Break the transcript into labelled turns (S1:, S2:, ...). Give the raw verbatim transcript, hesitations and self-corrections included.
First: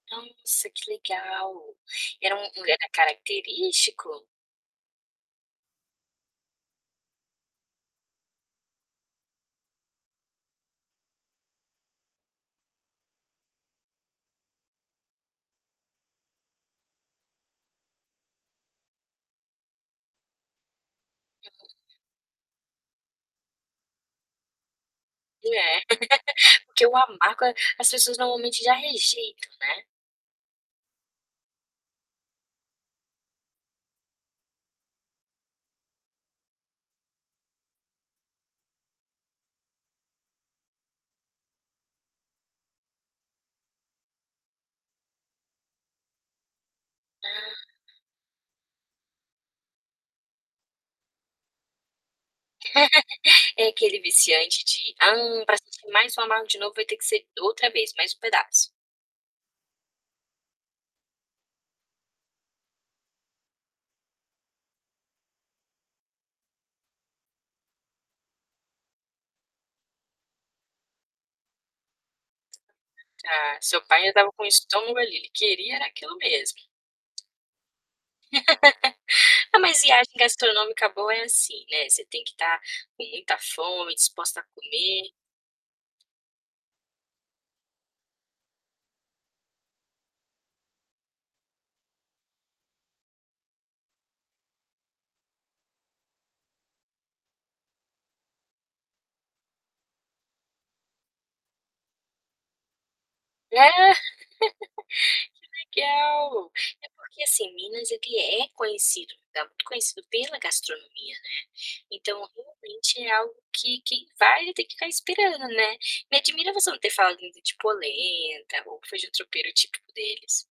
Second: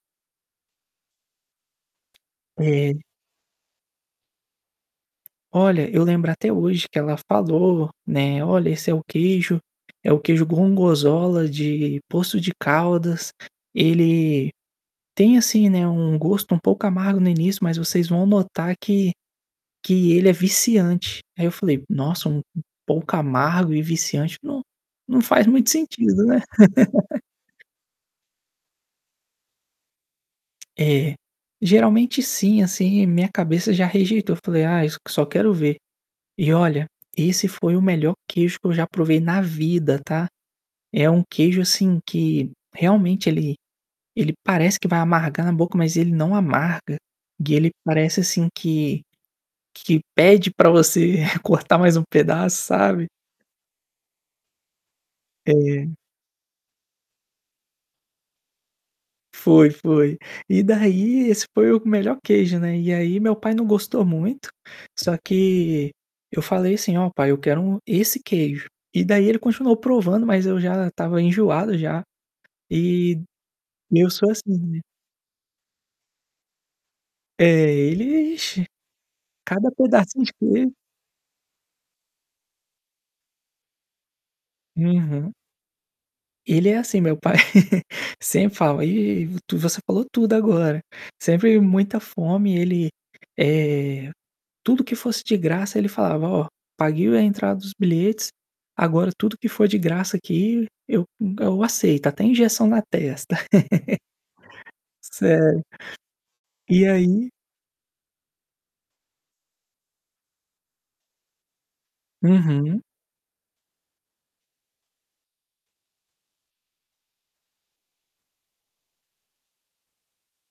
S1: Nossa, que legal. Era um lugar
S2: É.
S1: característico?
S2: Olha, eu lembro até hoje que ela falou, né: "Olha, esse é o queijo, é o queijo gongorzola de Poços de Caldas, ele tem, assim, né, um gosto um pouco amargo no início, mas vocês vão notar que que ele é viciante". Aí
S1: Uhum.
S2: eu falei: "Nossa, um p pouco amargo e viciante, não não faz muito
S1: É.
S2: sentido, né?"
S1: Porque o amargo é as pessoas normalmente já rejeitam, né?
S2: É, geralmente sim, assim, minha cabeça já rejeitou. Eu falei: "Ai, s só quero ver". E olha, esse foi o melhor queijo que eu já provei na vida, tá? É um queijo, assim, que realmente ele ele parece que vai amargar na boca, mas ele não amarga.
S1: Hã.
S2: E ele parece, assim, que que pede para você cortar mais um pedaço, sabe?
S1: É aquele viciante de: "Ah, pra sentir
S2: É.
S1: mais formal de novo vai ter que ser outra vez, mais um pedaço".
S2: Foi, foi. E daí, esse foi o melhor queijo, né. E aí meu pai não gostou muito, só que eu falei assim: "Ó, pai, eu quero um esse queijo". E daí ele continuou provando, mas eu já estava enjoado já. E
S1: Tá. Seu pai
S2: eu sou
S1: andava com
S2: assim,
S1: o
S2: né.
S1: estômago ali, ele queria era aquilo mesmo.
S2: É, ele, ixi,
S1: Ah,
S2: cada
S1: mas viagem
S2: pedacinho de quei
S1: gastronômica boa é assim, né, você tem que estar com muita fome, disposta a comer.
S2: Uhum. Ele é assim, meu pai, sempre falava eh, tu você falou tudo agora. Sempre muita fome, ele, eh, tudo que fosse de graça, ele falava: "Ó, paguei o a entrada dos bilhetes, agora tudo que for de graça aqui, eu eu aceito, até injeção na testa."
S1: Ah.
S2: Sério.
S1: Que legal!
S2: E
S1: É porque,
S2: aí
S1: assim, Minas, ele é conhecido, muito conhecido pela gastronomia, né. Então,
S2: Uhum.
S1: realmente, é algo que quem vai, vai ter que ficar esperando, né? Me admira você não ter falado ainda de polenta ou o feijão tropeiro típico deles.